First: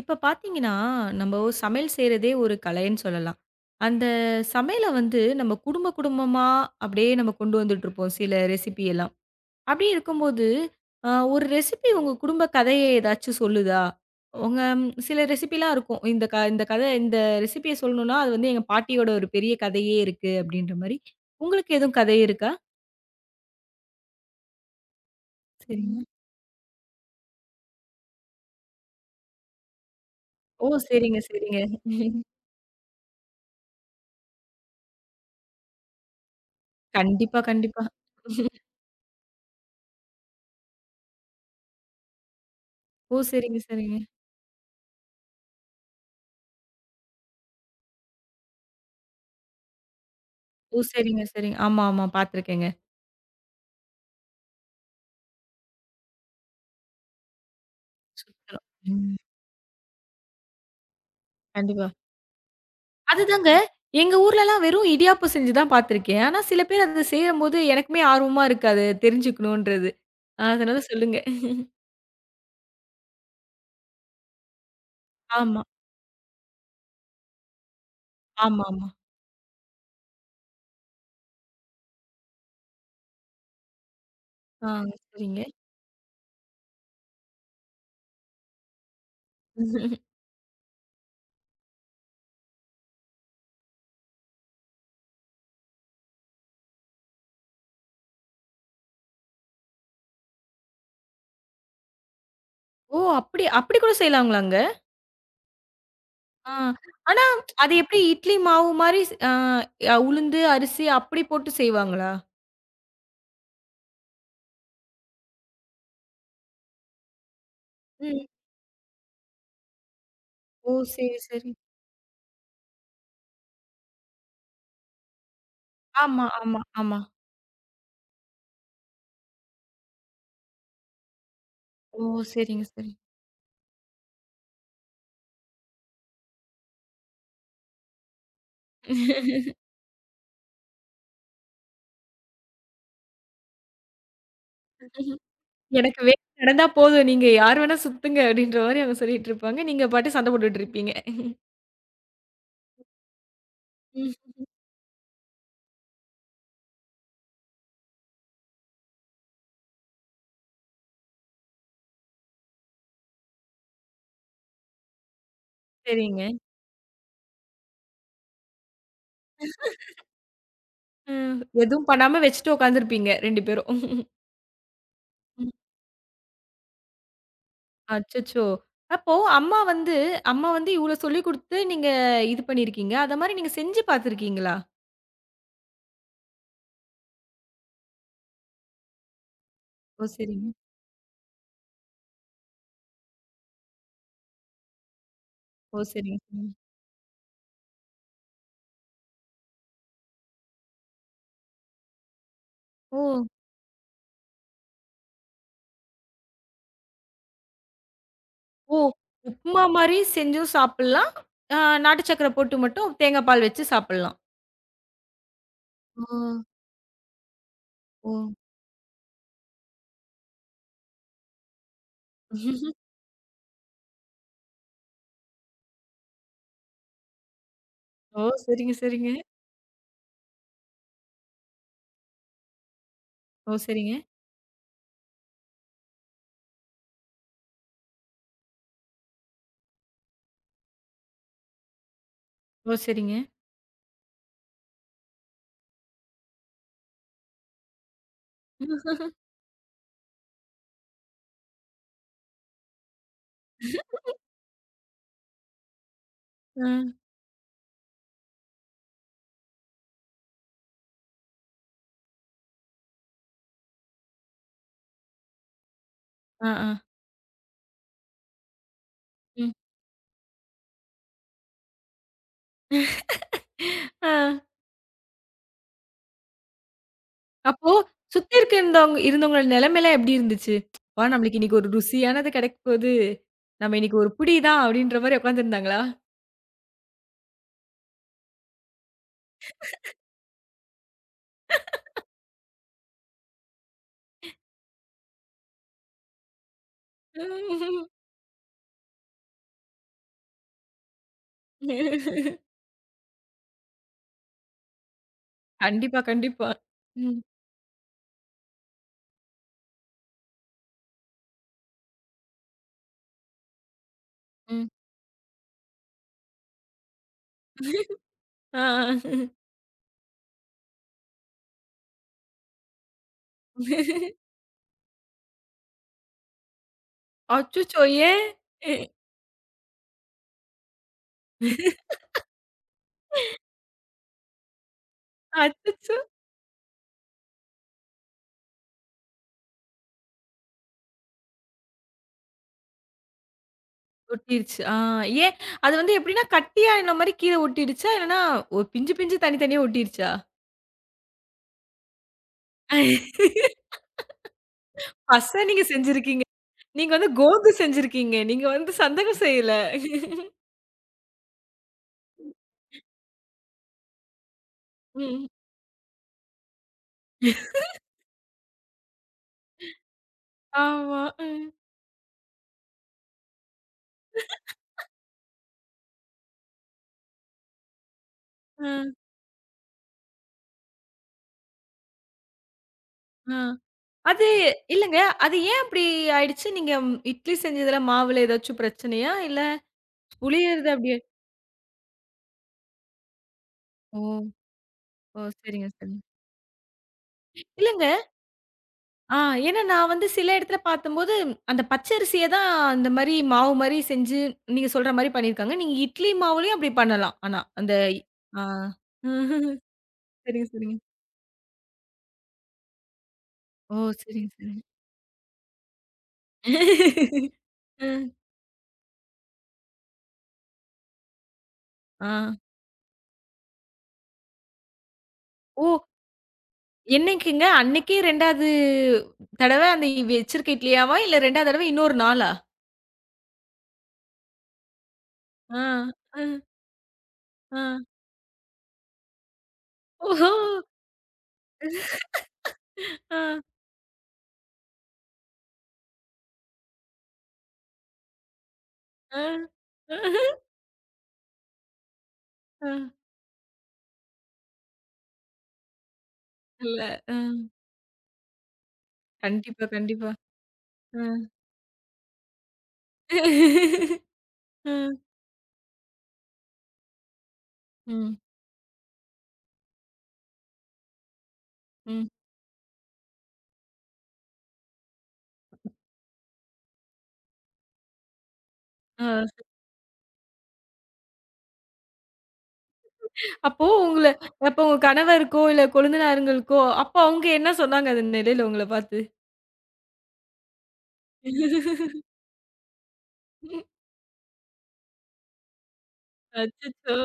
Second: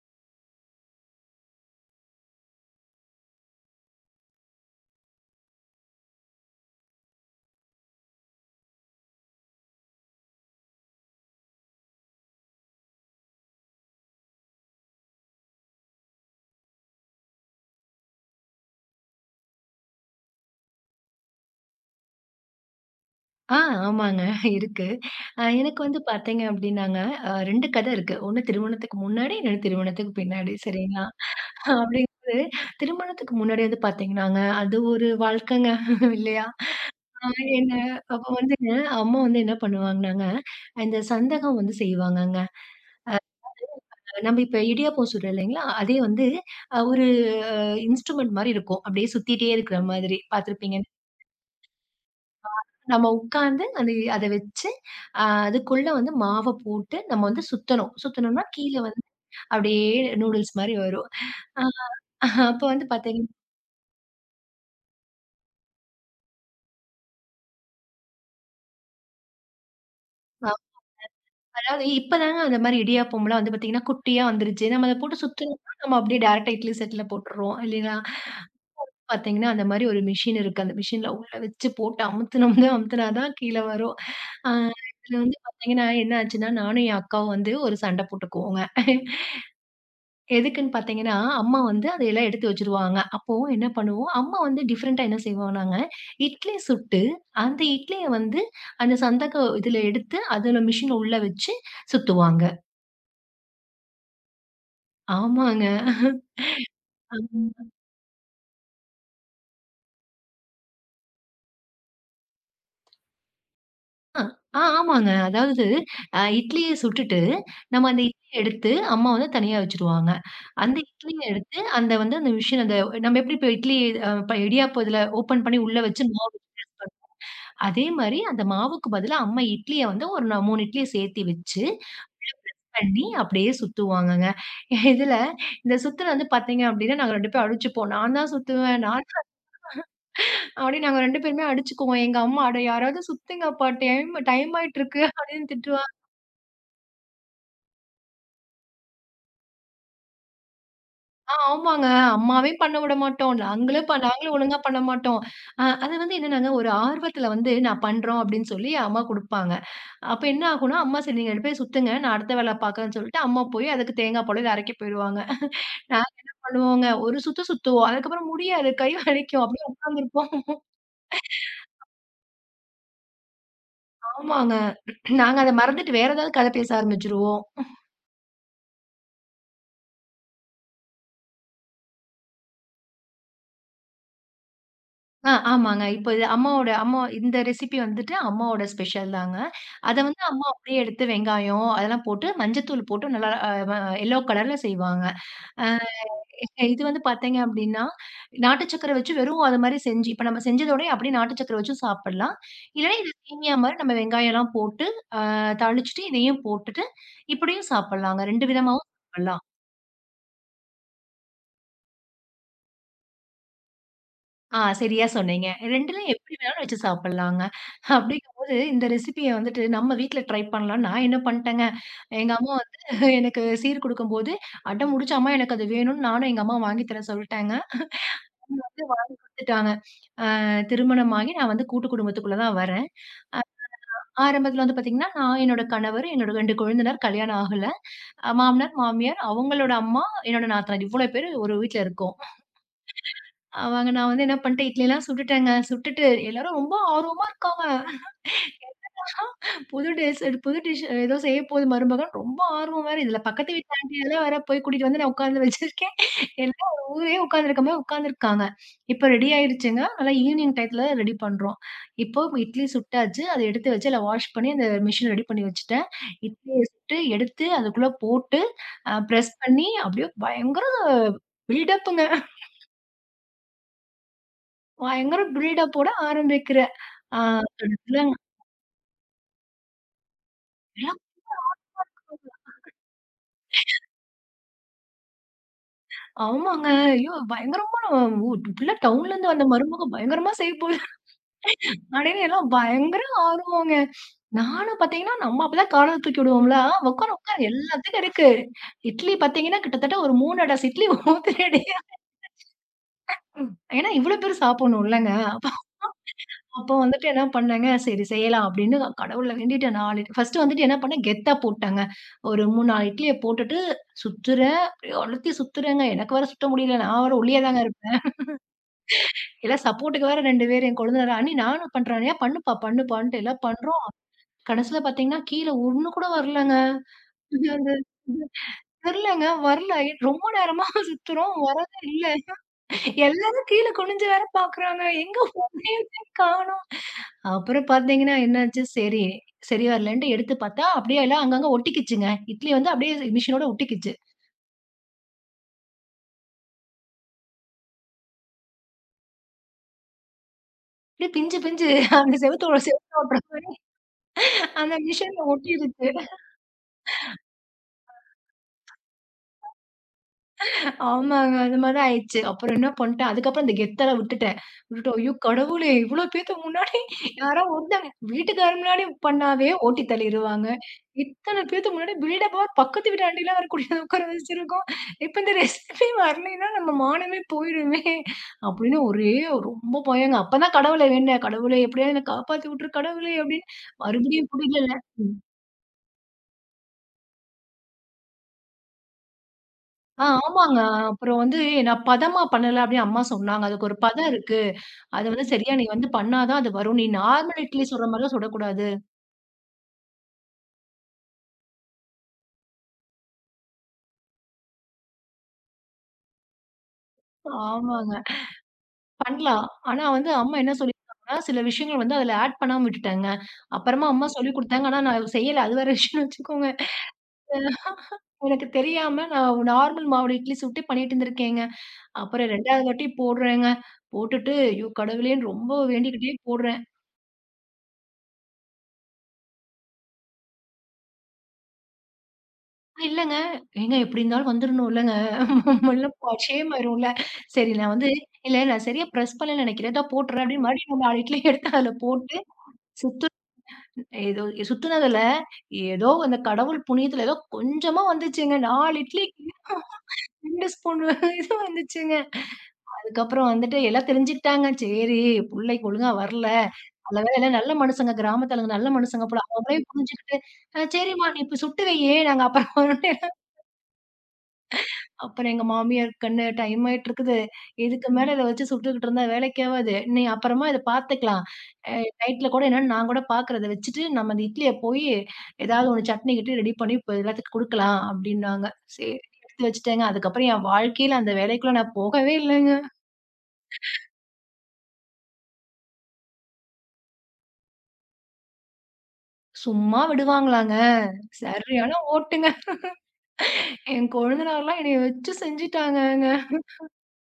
இப்ப பார்த்தீங்கன்னா, நம்ம ஒரு சமையல் செய்றதே ஒரு கலைன்னு சொல்லலாம். அந்த சமையல வந்து நம்ம குடும்ப குடும்பமா அப்படியே நம்ம கொண்டு வந்துட்டுருப்போம் சில ரெசிபி எல்லாம். அப்படி இருக்கும்போது, ஒரு ரெசிபி உங்க குடும்ப கதைய ஏதாச்சும் சொல்லுதா? உங்க சில ரெசிபிலாம் இருக்கும். இந்த கதை இந்த ரெசிபிய சொல்லணும்னா, அது வந்து எங்க பாட்டியோட ஒரு பெரிய கதையே இருக்கு அப்படின்ற மாரி. உங்களுக்கு எதுவும் கதை இருக்கா? ஆ ஆமாங்க. இருக்கு. எனக்கு வந்து சரிங்க. பார்த்தீங்க அப்டின்னாங்க, 2 கதை இருக்கு. ஒண்ணு திருமணத்துக்கு முன்னாடி, இன்னொன்னு திருமணத்துக்கு பின்னாடி ஓ! சரிங்களா? சரிங்க, சரிங்க. அப்டிங்கும்போது திருமணத்துக்கு முன்னாடி வந்து பார்த்தீங்கன்னாங்க, அது ஒரு வாழ்க்கைங்க இல்லையா? அ கண்டிப்பா, என்ன கண்டிப்பா. அப்ப வந்துங்க அம்மா வந்து என்ன பண்ணுவாங்கன்னாங்க, இந்த சந்தகம் வந்து செய்வாங்கங்க. ஓ! சரிங்க, சரிங்க. நம்ம இப்ப இடியாப்பம் சுடுறோம் இல்லைங்களா? அதே வந்து ஒரு இன்ஸ்ட்ருமெண்ட் மாரி இருக்கும். அப்டியே சுத்திட்டே இருக்கிற மாதிரி ஓ! பார்த்துருப்பீங்க. சரிங்க, சரிங்க. ஆமா, ஆமா. பார்த்துருக்கேங்க. நம்ம உட்கார்ந்து அந்த அத வச்சு, அ அதுக்குள்ள வந்து மாவ போட்டு நம்ம வந்து சுத்தணும். சுத்தணும்னா சுத்தறோம். கீழ வந்து ம். அப்படியே நூடுல்ஸ் மாரி வரும். அ கண்டிப்பா. அப்ப வந்து பார்த்தீங்கன்னா அதுதாங்க. எங்க ஊர்லலாம் வெறும் இடியாப்பம் செஞ்சு தான் பார்த்துருக்கேன். ஆனா சில பேர் அத செய்யும்போது எனக்குமே ஆர்வமா இருக்கு அது தெரிஞ்சுக்கணுன்றது. அதனால சொல்லுங்க. அதாவது இப்பதாங்க அந்த மாரி இடியாப்பம்லாம் வந்து பார்த்தீங்கன்னா, குட்டியா வந்துருச்சு. நம்ம அத போட்டு ஆமா. சுத்தணும்னா, நம்ம அப்படியே டைரக்ட்டா இட்லி செட்ல போட்டுறோம். இல்லைங்களா? ஆமாமா. பார்த்தீங்கன்னா, அந்த மாரி ஒரு மிஷின் இருக்கு. அந்த மிஷின்ல உள்ள வச்சு போட்டு அமுத்துனோம்னா அமுத்துனா தான் கீழ வரும். அ ஆ இதுல வந்து சரிங்க. பார்த்தீங்கன்னா, என்ன ஆச்சுன்னா, நானும் என் அக்காவும் வந்து ஒரு சண்டை போட்டுக்குவோங்க. எதுக்குன்னு பார்த்தீங்கன்னா, அம்மா வந்து அதையெல்லாம் எடுத்து வச்சுருவாங்க. அப்போ என்ன பண்ணுவோம், அம்மா வந்து டிஃபரெண்ட்டா என்ன செய்வோம் நாங்க, இட்லி சுட்டு, அந்த இட்லிய வந்து அந்த சந்தக இதில எடுத்து, அதுல மிஷின் உள்ள வச்சு சுத்துவாங்க. ஓ! அப்படி அப்படி கூட செய்யலாங்களாங்க? ஆமாங்க. ஆ. ஆனா ஆமா. அது எப்படி இட்லி மாவு மாரி ஸ் ஆ உளுந்து, அரிசி அப்படி போட்டு செய்வாங்களா? ஆமாங்க. அதாவது இட்லிய சுட்டுட்டு, நம்ம அந்த ம். இட்லிய எடுத்து அம்மா வந்து தனியா வச்சுருவாங்க. ஓ! அந்த சரி, இட்லிய சரி. எடுத்து, அந்த வந்து அந்த மிஷின் அந்த நம்ம எப்படி இப்போ இட்லி அ இடியாப்பம் இதில ஓப்பன் பண்ணி உள்ள வச்சு ஆமா, ஆமா, ஆமா. அதே மாரி அந்த மாவுக்கு பதிலா அம்மா இட்லிய வந்து ஒரு 3 இட்லிய சேர்த்து வச்சு, ஓ! சரிங்க, பண்ணி அப்படியே சுத்துவாங்கங்க. இதுல இந்த சுத்துறது வந்து பார்த்தீங்க அப்படின்னா, நாங்க 2 பேரும் அடிச்சுப்போம். நான் தான் சுத்துவேன். நான் சரி. அப்படியே நாங்க 2 பேருமே அடிச்சுக்குவோம். எங்க அம்மா, "அட யாராவது சுத்துங்கப்பா டைம் டைம் ஆயிட்டுருக்கு" அப்படின்னு திட்டுவாங்க. எனக்கு வேலை நடந்தா போதும். நீங்க யார் வேணா சுத்துங்க அப்டின்ற மாரி அவங்க சொல்லிட்டு இருப்பாங்க. நீங்க பாட்டு சண்டை போட்டுட்டு இருப்பீங்க. ஆமாங்க. அம்மாவே பண்ண விட மாட்டோம். நாங்களே ப ம். நாங்களும் ஒழுங்கா பண்ண மாட்டோம். அது வந்து என்னன்னாங்க, ஒரு ஆர்வத்துல வந்து நான் பண்றோம் அப்படின்னு சொல்லி அம்மா குடுப்பாங்க. அப்ப என்ன ஆகும்னா, அம்மா சரி நீங்க 2 பேரும் சுத்துங்க. நான் அடுத்த வேல பாக்கறேன்னு சொல்லிட்டு, அம்மா போய் அதுக்கு தேங்காய் பால் இத அரைக்க போயிருவாங்க. நாங்க சரிங்க. என்ன பண்ணுவோங்க, ஒரு சுத்து சுத்துவோம். அதுக்கப்புறம் முடியாது. கை வலிக்கும். அப்படியே உட்கார்ந்துருப்போம். ம். எதுவும் பண்ணாம வச்சுட்டு உட்காந்துருப்பீங்க 2 பேரும். ஆமாங்க. நாங்க அத ம். மறந்துட்டு வேற ஏதாவது கத பேச ஆரம்பிச்சுருவோம். அச்சச்சோ! அப்போ அம்மா வந்து அம்மா வந்து இவ்ளோ சொல்லிக் குடுத்து நீங்க இது பண்ணியிருக்கீங்க. அத மாரி நீங்க செஞ்சு பார்த்துருக்கீங்களா? ஆமாங்க. இப்ப இது அம்மாவோட அம்மா இந்த ரெசிபி வந்துட்டு அம்மாவோட ஸ்பெஷல் தாங்க. அத ஓ! வந்து அம்மா சரிங்க. அப்படியே எடுத்து வெங்காயம் அதெல்லாம் போட்டு மஞ்சத்தூள் போட்டு நல்லா அ வ எல்லோ கலர்ல செய்வாங்க. ஓ! சரிங்க. ம். இது வந்து பார்த்தீங்க அப்டின்னா, நாட்டு சக்கர வச்சு வெறும் அது மாரி செஞ்சு இப்ப நம்ம செஞ்சதோடயே அப்படியே நாட்டு சக்கர வச்சும் சாப்பிடலாம். இல்லன்னா இது ஓ! சேமியா மாரி நம்ம வெங்காயம்லாம் போட்டு, அ தாளிச்சுட்டு இதையும் போட்டுட்டு இப்படியும் சாப்பிடலாங்க. 2 ஓ! விதமாவும் சாப்பிடலாம். உப்புமா மாரி செஞ்சும் சாப்பிடலாம். அ நாட்டு சர்க்கரை போட்டு மட்டும் தேங்காய் பால் வச்சு சாப்பிடலாம். சரியா சொன்னீங்க. ஓ! 2லயும் எப்படி வேணாலும் வச்சு சாப்பிடலாங்க. ஓ! அப்படிங்கும்போது இந்த ரெசிபிய வந்துட்டு நம்ம வீட்ல ட்ரை பண்ணலாம்ன்னு நான் என்ன பண்ட்டேங்க, எங்க அம்மா வந்து எனக்கு சீர் குடுக்கும்போது, அடம் புடிச்சு அம்மா எனக்கு அது வேணும்னு நானும் எங்க அம்மா வாங்கி தர சொல்ட்டேங்க. ஓ! அவங்க சரிங்க, வந்து சரிங்க. வந்துட்டாங்க. அ திருமணமாகி நான் வந்து கூட்டு குடும்பத்துக்குள்ள தான் வரேன். அ ஓ! சரிங்க. ஆரம்பத்துல வந்து பாத்தீங்கன்னா, நான் என்னோட கணவர், என்னோட 2 கொழுந்தனார் கல்யாணம் ஆகல. மாமனார், மாமியார், அவங்களோட அம்மா, என்னோட நாத்தனார் இவ்வளோ பேரு ஒரு வீட்ல இருக்கோம். ஓ! சரிங்க. அவங்க நான் வந்து என்ன பண்ணிட்டேன், இட்லிலாம் சுட்டுட்டேங்க. சுட்டுட்டு எல்லாரும் ரொம்ப ஆர்வமா இருக்காங்க. ஆ புது ட்ரெஸ் எடு புது டிஷ் ஏதோ செய்ய போது மருமகன். ரொம்ப ஆர்வம் வேற. இதுல பக்கத்து வீட்டு ஆன்டியெல்லாம் வேற போய் கூட்டிட்டு வந்து நான் உட்காந்து வச்சிருக்கேன். ஆ, எல்லாம் ஒரு ஊரே உட்காந்துருக்க மாரி உட்காந்துருக்காங்க. இப்ப ரெடி ஆயிருச்சுங்க. நல்லா ஈவினிங் டயத்துல ரெடி பண்றோம். இப்போ இட்லி சுட்டாச்சு. அத எடுத்து வச்சு அதில வாஷ் பண்ணி அந்த மிஷின்ல ரெடி பண்ணி வச்சுட்டேன். ஆ, இட்லிய ஆ. சுட்டு எடுத்து அதுக்குள்ள போட்டு, பிரஸ் ம். பண்ணி அப்படியே பயங்கர பில்டப்புங்க. ஆ. பயங்கர பில்டப்போட ஆரம்பிக்கிறேன். ஆ அப்போ சுத்தி இருந்தவங்களோட நிலைமைலாம் எப்படி இருந்துச்சு? "அப்பா நம்மளுக்கு இன்னைக்கு ஒரு ருசியானது கிடைக்க போது. நம்ம இன்னைக்கு ஒரு புடி தான்" அப்படின்ற மாரி உட்கார்ந்திருந்தாங்களா? ஆமாங்க. ஐயோ! பயங்கரமா ஓ! புள்ள டவுன்லேருந்து வந்த மருமக பயங்கரமா செய்ய போது அப்படின்னு எல்லாம் பயங்கர ஆர்வங்க. நானும் பார்த்தீங்கன்னா, நம்ம அப்பதான் காலர தூக்கி விடுவோம்ல. "ஆ உட்காரு, உட்காரு எல்லாத்துக்கும் இருக்கு." இட்லி பார்த்தீங்கன்னா, கிட்டத்தட்ட ஒரு 3 1/2 இட்லி ஊத்துனேடி. ஏன்னா இவ்வளோ பேர் சாப்பிடணும் இல்லங்க. கண்டிப்பா, கண்டிப்பா. அப்போ வந்துட்டு ம். என்ன பண்ணேங்க, சரி செய்யலாம் அப்படின்னு கடவுள வேண்டிட்டேன். 4 இட் ஃபர்ஸ்ட்டு வந்துட்டு என்ன பண்ணேன், கெத்தா போட்டேங்க. ஒரு 3, 4 இட்லிய போட்டுட்டு சுத்துறேன். ம். அப்படியே அழுத்தி சுத்துறேங்க. எனக்கு வேற சுத்த முடியல. நான் வேற ஒல்லியா தாங்க இருப்பேன். ஆ. ஆ. எல்லாம் சப்போர்ட்டுக்கு வேற 2 பேரு. என் கொழுந்தனாரு, "அண்ணி நானும் பண்றேன்" "ஏன் பண்ணுப்பா, பண்ணுப்பான்ட்டு" எல்லாம் பண்றோம். கடைசில பார்த்தீங்கன்னா, கீழ ஒண்ணு கூட வரலங்க. இது வந்து அச்சச்சோ! ஏன்? இது தெரியலங்க. வரல. ரொம்ப நேரமா சுத்துறோம். வரவே இல்ல. எல்லாரும் கீழ குனிஞ்சு வேற பாக்குறாங்க. எங்க அச்சச்சோ! போனேன்னு காணோம். அப்புறம் பார்த்தீங்கன்னா, என்னாச்சு, சரி சரி வரலன்ட்டு எடுத்து பார்த்தா, அப்படியே எல்லாம் அங்கங்க ஒட்டிக்கிச்சுங்க. இட்லி வந்து அப்படியே மிஷினோட ஒட்டிக்கிச்சு. ஒட்டிருச்சு. ஆ ஏன்? அது வந்து எப்படின்னா கட்டியா என்ன மாரி கீழ ஒட்டிடுச்சா? இல்லன்னா ஒரு பிஞ்சு பிஞ்சு தனி தனியா ஒட்டிருச்சா? அப்படியே பிஞ்சு பிஞ்சு அந்த செவுத்தோட செவுத்த ஒட்டுற மாரி அந்த மிஷின்ல பச நீங்க ஒட்டிருச்சு. செஞ்சிருக்கீங்க. நீங்க வந்து கோது செஞ்சிருக்கீங்க. நீங்க வந்து சந்தகம் செய்யல. ஆமாங்க. அது மாரி தான் ஆயிடுச்சு. அப்புறம் என்ன பண்ட்டேன், அதுக்கப்புறம் அந்த கெத்தெல்லாம் விட்டுட்டேன். விட்டுட்டு, ஐயோ ம். கடவுளே! இவ்ளோ பேத்துக்கு முன்னாடி யாரோ ஒருத்தங்க வீட்டுக்காரர் முன்னாடி பண்ணாவே ஓட்டி தள்ளிருவாங்க. ஆமா. இத்தன பேத்துக்கு முன்னாடி பில்டப்பா பக்கத்து வீட்டு ஆண்டிலாம் வேற கூட்டிட்டு உட்கார வச்சிருக்கோம். இப்ப இந்த ரெசிபி வரலைன்னா நம்ம மானமே போயிருமே! அப்படின்னு ம். ஒரே ரொம்ப பயங்க. அப்பதான் கடவுள வேண்டுனேன். கடவுளே! எப்படியாவது என்ன காப்பாத்தி விட்டுரு கடவுளே! அ, அ. அப்படின்னு அது மறுபடியும் புரியல. இல்லங்க. அது ஏன் அப்படி ஆயிடுச்சு? நீங்க இட்லி செஞ்சதுல மாவுல ஏதாச்சும் பிரச்சனையா? இல்ல ஆமாங்க. புளியறது அப்படியே அப்புறம் வந்து நான் பதமா பண்ணல அப்டின்னு அம்மா சொன்னாங்க. அதுக்கு ஒரு ஓ! பதம் இருக்கு. அது ஓ! வந்து சரியா நீ சரிங்க, வந்து சரிங்க. பண்ணா தான் அது வரும். நீ நார்மல் இட்லி இல்லங்க. சுடுற மாரிலாம் சுடக்கூடாது. ஆ, ஏன்னா நான் வந்து சில இடத்துல பார்த்தம்போது, அந்த பச்சரிசிய தான் அந்த மாரி மாவு மாரி செஞ்சு, நீங்க சொல்ற மாரி பண்ணியிருக்காங்க. நீங்க இட்லி மாவுலயும் அப்படி பண்ணலாம். ஆனா, அந்த ஆமாங்க. ஆ. பண்ணலாம். ஆனா வந்து அம்மா சரிங்க, என்ன சரிங்க. சொல்லியிருக்காங்கன்னா, சில விஷயங்கள் வந்து அதில ஆட் பண்ணாம விட்டுட்டேங்க. ஓ! அப்புறமா அம்மா சரிங்க, சொல்லிக் சரிங்க. குடுத்தாங்க. ஆனா நான் செய்யல. அது வேற விஷயம்னு வச்சுக்கோங்க. ம். எனக்கு தெரியாம நான் நார்மல் மாவுல இட்லி சுட்டு பண்ணிட்டு இருந்திருக்கேங்க. ஆ. அப்புறம் 2வது வாட்டி போடுறேங்க. போட்டுட்டு, ஐயோ! கடவுளேன்னு ரொம்ப ஓ! வேண்டிக்கிட்டே போடுறேன். என்னைக்குங்க? அன்னைக்கே 2வது தடவ அந்த வச்சிருக்க இட்லியாவா? இல்ல 2வது தடவ இன்னொரு நாளா? இல்லங்க. ஏங்க எப்டி இருந்தாலும் வந்துரணும்ல. ஆ, நம்மள அ, ஷேம் வரும்ல. சரி ஆ. நான் வந்து இல்ல நான் சரியா பிரஸ் பண்ணலன்னு நெனைக்கிறேன். இதா போட்டுறேன் ஓஹோ! அப்படின்னு மறுபடியும் நம்ம 4 இட்லிய எடுத்து அதுல போட்டு சுத்து ஆ, ஏதோ சுத்துனதுல ஏதோ அந்த கடவுள் புண்ணியத்துல ஏதோ கொஞ்சமா வந்துச்சுங்க. 4 ஆ. இட்லிக்கு 2 ஸ்பூன் இது வந்துச்சுங்க. ஆ. அதுக்கப்புறம் வந்துட்டு எல்லாம் தெரிஞ்சுக்கிட்டாங்க. சரி புள்ளைக்கு ஒழுங்கா வரல. இல்ல. நல்ல வேளை அ. எல்லாம் நல்ல மனுசங்க கிராமத்தாளுங்க நல்ல மனுசங்க போல. அவங்களே கண்டிப்பா, கண்டிப்பா. புரிஞ்சுகிட்டு, "அ சரிம்மா அ. நீ இப்ப சுட்டு வையி நாங்க அப்புறம் ம். அப்புறம் எங்க மாமியார் கண்ணு டைம் ஆயிட்டு இருக்குது. இதுக்கு மேல ம். ம். இத வச்சு சுட்டுக்கிட்டு இருந்தா வேலைக்கு ஆவாது. நீ அப்புறமா இத பார்த்துக்கலாம். அ ம். நைட்ல கூட என்னன்னு நான் கூட பார்க்குறேன். இத வச்சுட்டு நம்ம அந்த இட்லிய போயி ஏதாவது ஒண்ணு சட்னி கிட்னி ரெடி பண்ணி இப்ப எல்லாத்துக்கும் குடுக்கலாம் அப்டின்னாங்க. சரி ஆ. எடுத்து வச்சுட்டேங்க. அதுக்கப்புறம் என் வாழ்க்கையில அந்த வேலைக்குள்ள நான் போகவே இல்லங்க. அப்போ உங்கள அப்போ உங்க கணவருக்கோ, இல்ல கொழுந்தனாருங்களுக்கோ, அப்போ அவங்க என்ன சொன்னாங்க அந்த நிலையில உங்கள பார்த்து? சும்மா விடுவாங்களாங்க? சரியான ஓட்டுங்க. என் கொழுந்தனார்லாம் என்னைய வச்சு செஞ்சுட்டாங்கங்க. அச்சச்சோ!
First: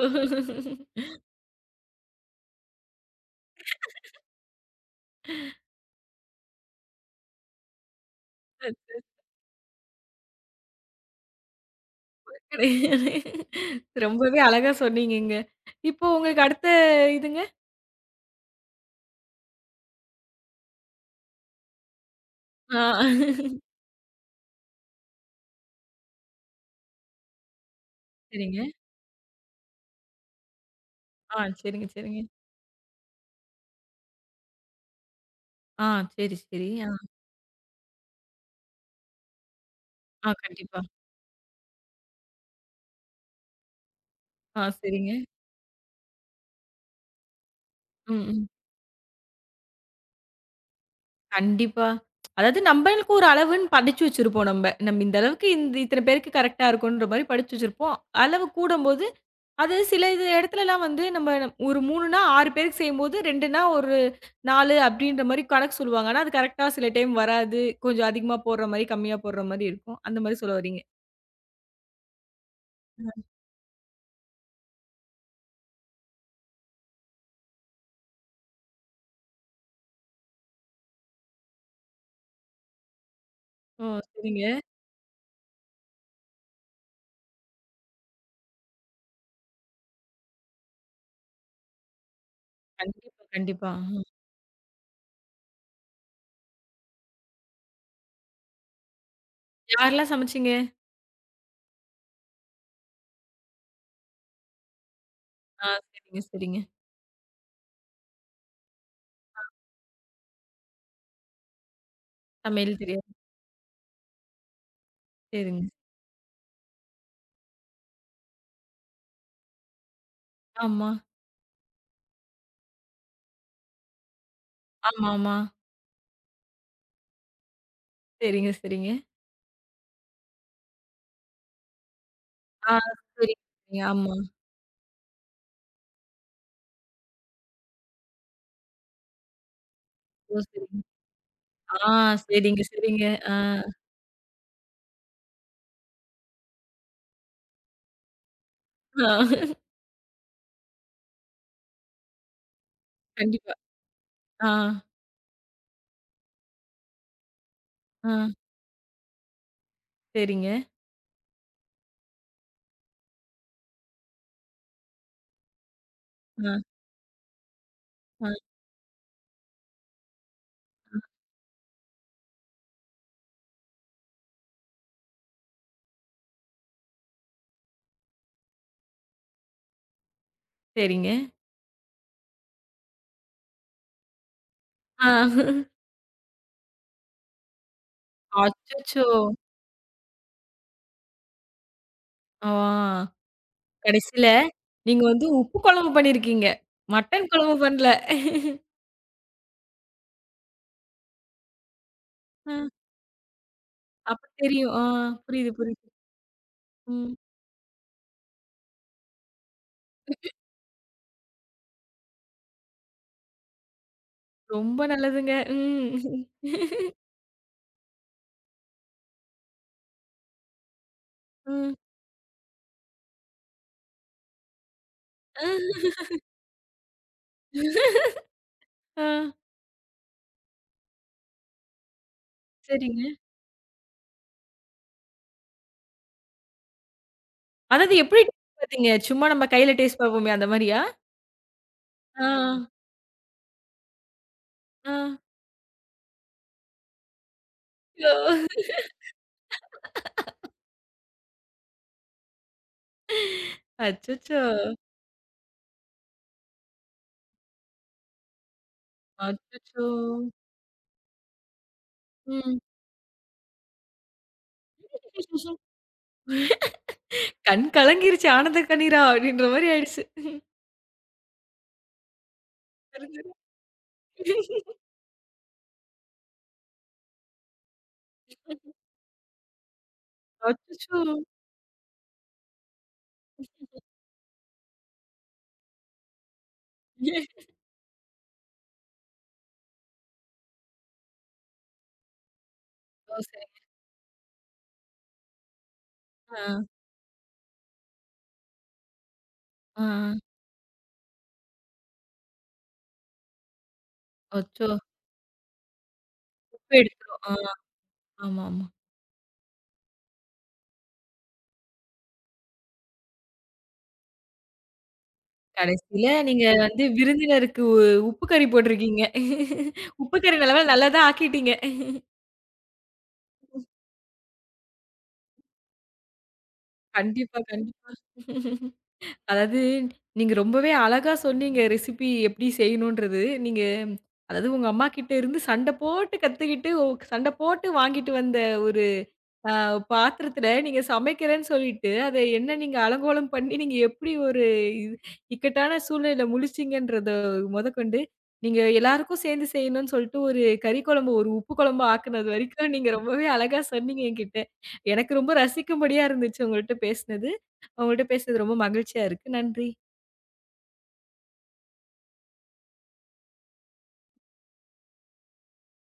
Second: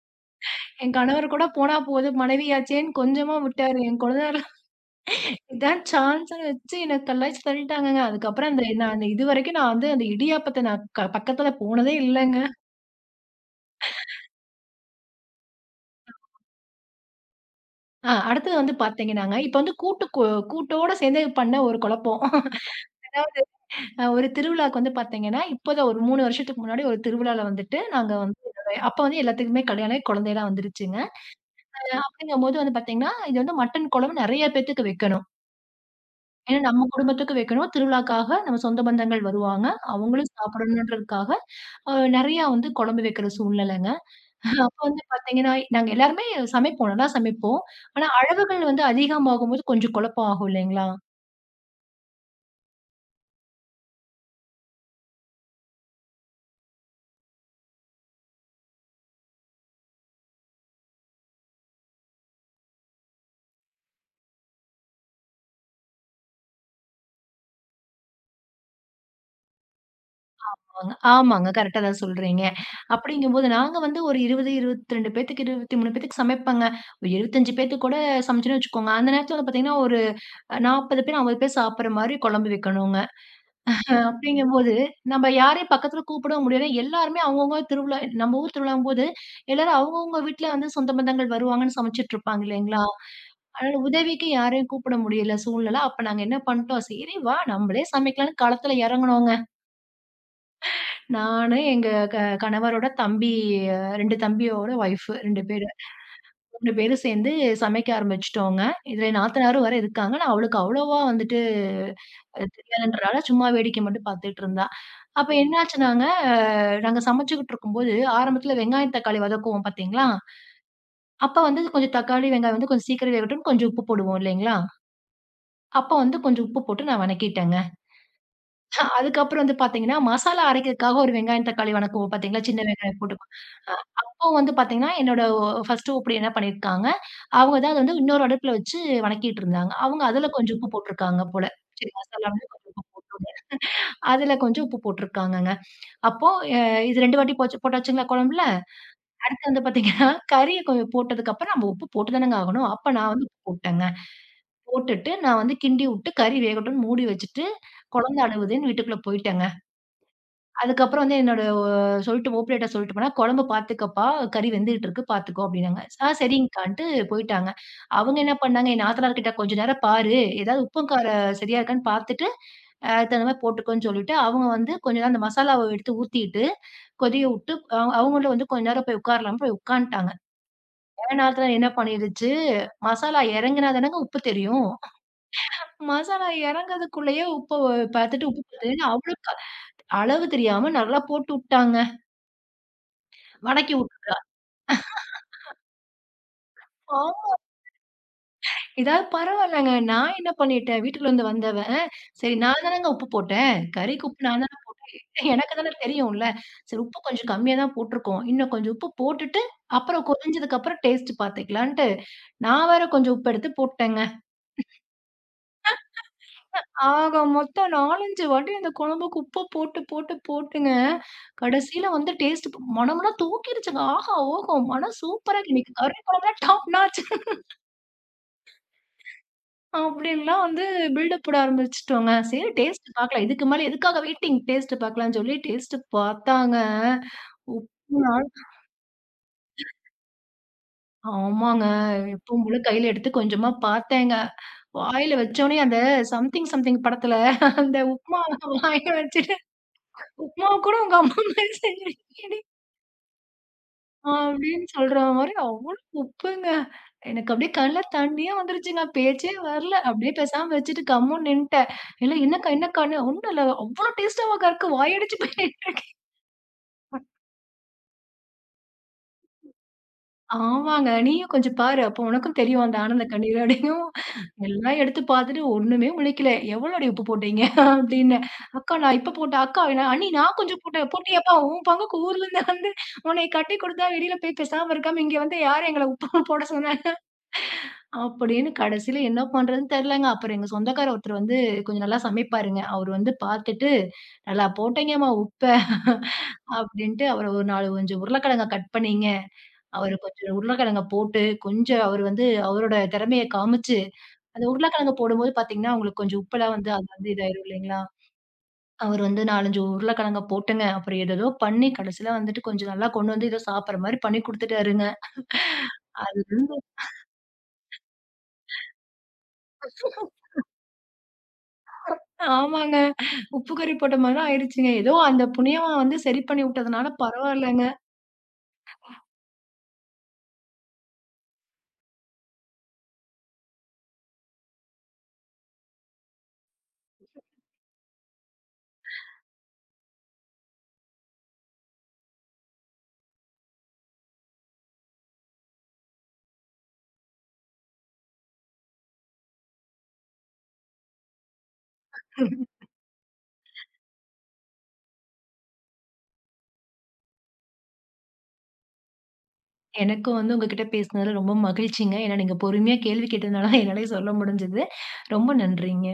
என் கணவர் கூட போனா போது மனைவியாச்சேன்னு கொஞ்சமா விட்டாரு. என் கொழுந்தனார் இதான் சான்ஸ்ன்னு வச்சு என்ன கலாய்ச்சு தள்ளிட்டாங்கங்க. அதுக்கப்புறம் அந்த நான் அந்த இதுவரைக்கும் நான் வந்து அந்த இடியாப்பத்த நான் பக்கத்துல போனதே இல்லங்க. கிடையாது. ரொம்பவே அழகா சொன்னீங்கங்க. இப்போ உங்களுக்கு அடுத்த இதுங்க? அடுத்தது வந்து பாத்தீங்கன்னாங்க, இப்ப வந்து கூட்டு கூ கூட்டோட சேர்ந்து பண்ண ஒரு குழப்பம். ஆ. அதாவது ஒரு திருவிழாவுக்கு வந்து பாத்தீங்கன்னா, இப்போதான் ஒரு 3 வருஷத்துக்கு முன்னாடி ஒரு திருவிழால வந்துட்டு நாங்க வந்து சரிங்க. அப்ப வந்து எல்லாத்துக்குமே கல்யாணம் ஆகி குழந்தையெல்லாம் வந்துருச்சுங்க. ஆ, அ சரிங்க, சரிங்க. அப்படிங்கும்போது போது வந்து பாத்தீங்கன்னா, இது வந்து மட்டன் குழம்பு நெறைய பேத்துக்கு வைக்கணும். ஆ, சரி, ஏன்னா சரி. நம்ம ஆ, குடும்பத்துக்கு வைக்கணும். திருவிழாக்காக நம்ம சொந்த பந்தங்கள் வருவாங்க. அவங்களும் ஆ, கண்டிப்பா. சாப்பிடணுன்றதுக்காக நெறையா வந்து குழம்பு வைக்கிற சூழ்நிலைங்க. ஆ, அப்ப வந்து சரிங்க. பார்த்தீங்கன்னா, நாங்க எல்லாருமே சமைப்போம். நல்லா சமைப்போம். ஆனா ம். அளவுகள் வந்து அதிகமாகும்போது கொஞ்சம் குழப்பம் ஆகும் இல்லைங்களா? கண்டிப்பா. அதாவது நம்மளுக்கு ஒரு அளவுன்னு படிச்சு வச்சிருப்போம் நம்ம. நம்ம இந்த அளவுக்கு இந்த இத்தன பேருக்கு கரெக்ட்டா இருக்குன்ற மாரி படிச்சு வச்சிருப்போம். அளவு கூடும்போது, அது சில இது இடத்துலலாம் வந்து நம்ம ஒரு 3ன்னா 6 பேருக்கு செய்யும்போது, 2ன்னா ஒரு 4 அப்படின்ற மாரி கணக்கு சொல்லுவாங்க. ஆனா, அது கரெக்ட்டா சில டைம் வராது. கொஞ்சம் அதிகமா போடுற மாரி, கம்மியா போடுற மாரி இருக்கும். அந்த மாரி சொல்ல வர்றீங்க. ஆமாங்க. ஆமாங்க. கரெக்ட்டா தான் சொல்றீங்க. அப்படிங்கும்போது நாங்க வந்து ஒரு 20, 22 பேத்துக்கு, 23 பேத்துக்கு சமைப்பேங்க. ஒரு 25 பேத்துக்கு கூட சமைச்சோன்னு வச்சுக்கோங்க. அந்த நேரத்துல வந்து பார்த்தீங்கன்னா, ஒரு 40 பேர், 50 பேர் சாப்பிடுற மாரி குழம்பு வைக்கணுங்க. ஓ! சரிங்க. அப்படிங்கும்போது, நம்ம யாரையும் பக்கத்துல கூப்பிடவும் முடியாது. எல்லாருமே அவங்கவங்க திருவிழா நம்ம ஊர் திருவிழாங்கும்போது, எல்லாரும் அவங்கவங்க வீட்ல வந்து சொந்த பந்தங்கள் வருவாங்கன்னு சமைச்சுட்டு இருப்பாங்க இல்லைங்களா? கண்டிப்பா, கண்டிப்பா. அதனால ம். உதவிக்கு யாரையும் கூப்பிட முடியல சூழ்நிலை. அப்ப நாங்க என்ன பண்ணிட்டோம், சரி வா நம்மளே சமைக்கலாம்ன்னு களத்துல இறங்குனோங்க. யாரெல்லாம் சமைச்சீங்க? நானு, எங்க க கணவரோட தம்பி, 2 தம்பியோட ஒய்ஃப் 2 பேரு. ஆ சரிங்க, சரிங்க. 3 பேரும் சேர்ந்து சமைக்க ஆரம்பிச்சுட்டோங்க. இதுல என் நாத்தனாரும் வேற இருக்காங்க. நான் அவளுக்கு அவ்வளவா வந்துட்டு அது சமையல் தெரியாது. தெரியாதுன்றனால சும்மா வேடிக்கை மட்டும் பார்த்துட்டு இருந்தா. அப்ப சரிங்க. என்னாச்சுன்னாங்க, நாங்க சமைச்சுக்கிட்டு இருக்கும்போது, ஆரம்பத்துல வெங்காயம், தக்காளி வதக்குவோம் பார்த்தீங்களா? ஆமா. அப்ப வந்து கொஞ்சம் தக்காளி, வெங்காயம் வந்து கொஞ்சம் சீக்கிரம் வேகட்டும்னு கொஞ்சம் உப்பு போடுவோம் இல்லைங்களா? ஆமாமா. அப்ப வந்து கொஞ்சம் உப்பு போட்டு நான் வணக்கிட்டேங்க. சரிங்க, சரிங்க. அதுக்கப்புறம் வந்து பார்த்தீங்கன்னா, மசாலா அரைக்கிறதுக்காக ஒரு வெங்காயம், தக்காளி வணக்குவோம் பார்த்தீங்களா? சின்ன ஆ வெங்காயம் போட்டு. சரிங்க, அ சரிங்க. ஆமா. அப்போ வந்து பார்த்தீங்கன்னா, என்னோட ஒ ஃபர்ஸ்ட்டு ஓப்படி என்ன பண்ணியிருக்காங்க, அவங்க தான் அத வந்து இன்னொரு அடுப்புல வச்சு வணக்கிட்டு இருந்தாங்க. அவங்க அதுல ஓ! கொஞ்சம் உப்பு சரிங்க. போட்டிருக்காங்க போல. ஆ சரி மசாலாவுல சரிங்க, கொஞ்சம் உப்பு சரிங்க. போட்டுருவோம். ஆ, அதுல கொஞ்சம் உப்பு போட்டிருக்காங்கங்க. அப்போ அ இது 2 வாட்டி போச்சு போட்டாச்சுங்களா குழம்புல? ஆ அடுத்து வந்து பார்த்தீங்கன்னா, கறிய போட்டதுக்கப்புறம் நம்ம உப்பு போட்டு தானங்க ஆகணும். அப்ப நான் வந்து உப்பு கண்டிப்பா. போட்டேங்க. ஆ, போட்டுட்டு நான் வந்து கிண்டி விட்டு கறி வேகட்டும்ன்னு மூடி வச்சுட்டு, ஆ குழந்த அழுவுதுன்னு வீட்டுக்குள்ள போயிட்டேங்க. சரிங்க. அதுக்கப்புறம் வந்து என்னோட ஒ சொல்லிட்டு மாப்பிள்ளைட்ட சொல்லிட்டு போனேன், "குழம்பு பார்த்துக்கப்பா, கறி வெந்துகிட்டு இருக்கு பார்த்துக்கோ" அப்படின்னாங்க. ஆ, சரிங்கக்கான்ட்டு போயிட்டாங்க. அவங்க ஆ என்ன பண்ணாங்க, என் நாத்தனார் கிட்ட "கொஞ்ச நேரம் பாரு, ஏதாவது உப்பும் காரம் சரியா இருக்கான்னு பார்த்துட்டு, அதுக்கு தகுந்த மாரி போட்டுக்கோன்னு" சொல்லிட்டு, அவங்க வந்து கொஞ்ச நேரம் அந்த மசாலாவ எடுத்து ஊத்திட்டு, கொதிய விட்டு, அவங்களும் வந்து கொஞ்ச நேரம் போய் உட்காரலாம்ன்னு போய் உட்காந்துட்டாங்க. கொஞ்ச சரிங்க. நேரத்துல என்ன பண்ணிடுச்சு, மசாலா இறங்குனா தானங்க உப்பு தெரியும். ஆ மசாலா இறங்கறதுக்குள்ளயே உப்ப பாத்துட்டு உப்பு பத்தலன்னு அச்சச்சோ! அவளும் அளவு தெரியாம நல்லா போட்டு உட்டாங்க. ஆ வதக்கி கடைசில நீங்க வந்து உப்பு குழம்பு பண்ணியிருக்கீங்க. மட்டன் விட்டுட்டோம். குழம்பு பண்ணல. இதாவது பரவாயில்லங்க. நான் என்ன பண்ணிட்டேன், வீட்டுக்குள்ளருந்து வந்தவன், சரி ஆ நான் தானங்க உப்பு போட்டேன். கறிக்கு அப்ப உப்பு நான் தான போட்டேன். தெரியும். ஆ புரியுது, எனக்கு தான புரியுது. தெரியும்ல. சரி உப்பு ம். கொஞ்சம் கம்மியா தான் போட்டுருக்கோம். இன்னும் கொஞ்சம் உப்பு போட்டுட்டு, அப்புறம் கொதிஞ்சதுக்கு அப்புறம் டேஸ்ட் பாத்துக்கலான்ட்டு, நான் வேற கொஞ்சம் உப்பு எடுத்து போட்டேங்க. ரொம்ப நல்லதுங்க. ம். ஆக மொத்தம் 4, 5 வாட்டி அந்த குழம்புக்கு உப்ப போட்டு, போட்டு, போட்டுங்க, ம். கடைசியில வந்து டேஸ்ட் மனம்லாம் தூக்கிருச்சுங்க. ஆஹா! ஓஹோ! மனம் சூப்பரா இருக்கு. இன்னைக்கு கறி குழம்புலாம் டாப் நாச். ஆ அப்படின்லாம் வந்து பில்டப் போட ஆரம்பிச்சுட்டோங்க. சரி டேஸ்ட் சரிங்க. பார்க்கலாம். இதுக்கு மேல எதுக்காக வெயிட்டிங்? டேஸ்ட் பார்க்கலாம்னு சொல்லி டேஸ்ட் பார்த்தாங்க. அதாவது உப்பு எப்படி நாள் டேஸ்ட் பாத்தீங்க? சும்மா நம்ம கையில டேஸ்ட் பாப்போமே அந்த மாரியா? ஆமாங்க. ஆ, எப்பவும் போல கையில எடுத்து கொஞ்சமா பார்த்தேங்க. ஆ. வாயில வச்சோனே அந்த சம்திங் சம்திங் படத்துல அந்த ஐயோ! உப்மா வாயில வச்சுட்டு, உப்மாவ கூட உங்க அம்மா மாரி செஞ்சிருக்கீடி. அச்சச்சோ! அப்படின்னு சொல்ற மாரி அவ்ளோ உப்புங்க. எனக்கு அப்படியே கண்ல தண்ணியே வந்துருச்சுங்க. பேச்சே வரல. அச்சச்சோ! அப்படியே பேசாம வச்சுட்டு கம்முன்னு நின்ட்டேன். இல்ல "என்னக்கா, ம். என்னக்கான்னு" "ஒண்ணும் இல்ல. அவ்ளோ டேஸ்ட்டாவாக்கா இருக்கு. வாயடிச்சு போய்" கண் கலங்கிருச்சு ஆனந்த கண்ணீரா அப்படின்ற மாரி ஆயிடுச்சு. "ஆமாங்க. நீயும் கொஞ்சம் பாரு. அப்போ உனக்கும் தெரியும் அந்த ஆனந்த சரி, சரி. கண்ணீர்" அப்படிங்கவும் எல்லாம் எடுத்து பார்த்துட்டு ஒண்ணுமே முழிக்கல. "எவ்வளோடி உப்பு போட்டீங்க?" அப்படின்னேன். "அக்கா நான் இப்ப போட்டேன்." "அக்கா நான் அண்ணி நான் கொஞ்சம் போட்டேன்." அச்சச்சோ! "போட்டியாப்பா? உன் பங்குக்கு ஊர்ல இருந்து வந்து உன்னைய கட்டி கொடுத்தா வெளியில போய் பேசாம இருக்காம இங்க வந்து யாரு எங்கள உப்பு போட சொன்னா?" அப்படின்னு கடைசியில என்ன பண்றதுன்னு தெரியலங்க. அப்புறம் எங்க சொந்தக்காரர் ஒருத்தர் வந்து கொஞ்சம் நல்லா சமைப்பாருங்க. அவரு வந்து ஓ! சரி. பார்த்துட்டு, "நல்லா போட்டீங்கம்மா உப்ப" ஆ, அப்படின்ட்டு, அவரு ஒரு 4 கொஞ்சம் உருளைக்கிழங்க கட் பண்ணீங்க. ஆ. அவரு கொஞ்சம் உருளைக்கிழங்க போட்டு, கொஞ்சம் அவரு வந்து அவரோட திறமைய காமிச்சு, அந்த அச்சோ! உருளைக்கிழங்க போடும்போது பார்த்தீங்கன்னா, உங்களுக்கு கொஞ்சம் உப்பெல்லாம் வந்து உப்பு அது வந்து எடுத்துரும். ஆ, இதாயிரும் இல்லைங்களா? ஆமாமா. அவரு வந்து 4, 5 உருளைக்கிழங்க போட்டுங்க. அப்புறம் ஏதேதோ பண்ணி, கடைசியில வந்துட்டு கொஞ்சம் நல்லா கொண்டு வந்து ஏதோ சாப்பிடுற மாரி பண்ணி குடுத்துட்டாருங்க. கடைசியில அது நீங்க வந்து வந்து விருந்தினருக்கு உப்பு கறி போட்டிருக்கீங்க. உப்பு கறி நல்ல வேள நல்லா தான் ஆக்கிட்டீங்க. ஆமாங்க. உப்பு கறி போட்ட மாரி தான் ஆயிடுச்சுங்க. ஏதோ அந்த புண்ணியமா வந்து சரி பண்ணி விட்டதுனால கண்டிப்பா, பரவாயில்லங்க. கண்டிப்பா. அதாவது, நீங்க ரொம்பவே அழகா சொன்னீங்க ரெசிபி எப்படி செய்யணுன்றது. நீங்க அதாவது உங்க அம்மாகிட்ட இருந்து சண்டை போட்டு கத்துக்கிட்டு, சண்டை போட்டு வாங்கிட்டு வந்த ஒரு ஆ பாத்திரத்துல நீங்க சமைக்கிறேன்னு சொல்லிட்டு, அத என்ன நீங்க அலங்கோலம் பண்ணி நீங்க எப்படி ஒரு இது இக்கட்டான சூழ்நிலையில முழிச்சீங்கன்றத மொதக்கொண்டு, நீங்க எல்லாருக்கும் சேர்ந்து செய்யணும்னு சொல்லிட்டு ஒரு கறி குழம்பு, ஒரு உப்பு குழம்பா ஆக்குனது வரைக்கும் நீங்க ரொம்பவே அழகா சொன்னீங்க என்கிட்ட. எனக்கு ரொம்ப ரசிக்கும்படியா இருந்துச்சு உங்கள்ட்ட பேசினது. உங்கள்ட்ட பேசினது ரொம்ப மகிழ்ச்சியா இருக்கு. நன்றி. எனக்கும் வந்து உங்ககிட்ட பேசினதுல ரொம்ப மகிழ்ச்சிங்க. ஏன்னா நீங்க பொறுமையா கேள்வி கேட்டதுனால என்னாலயே சொல்ல முடிஞ்சது. ரொம்ப நன்றிங்க.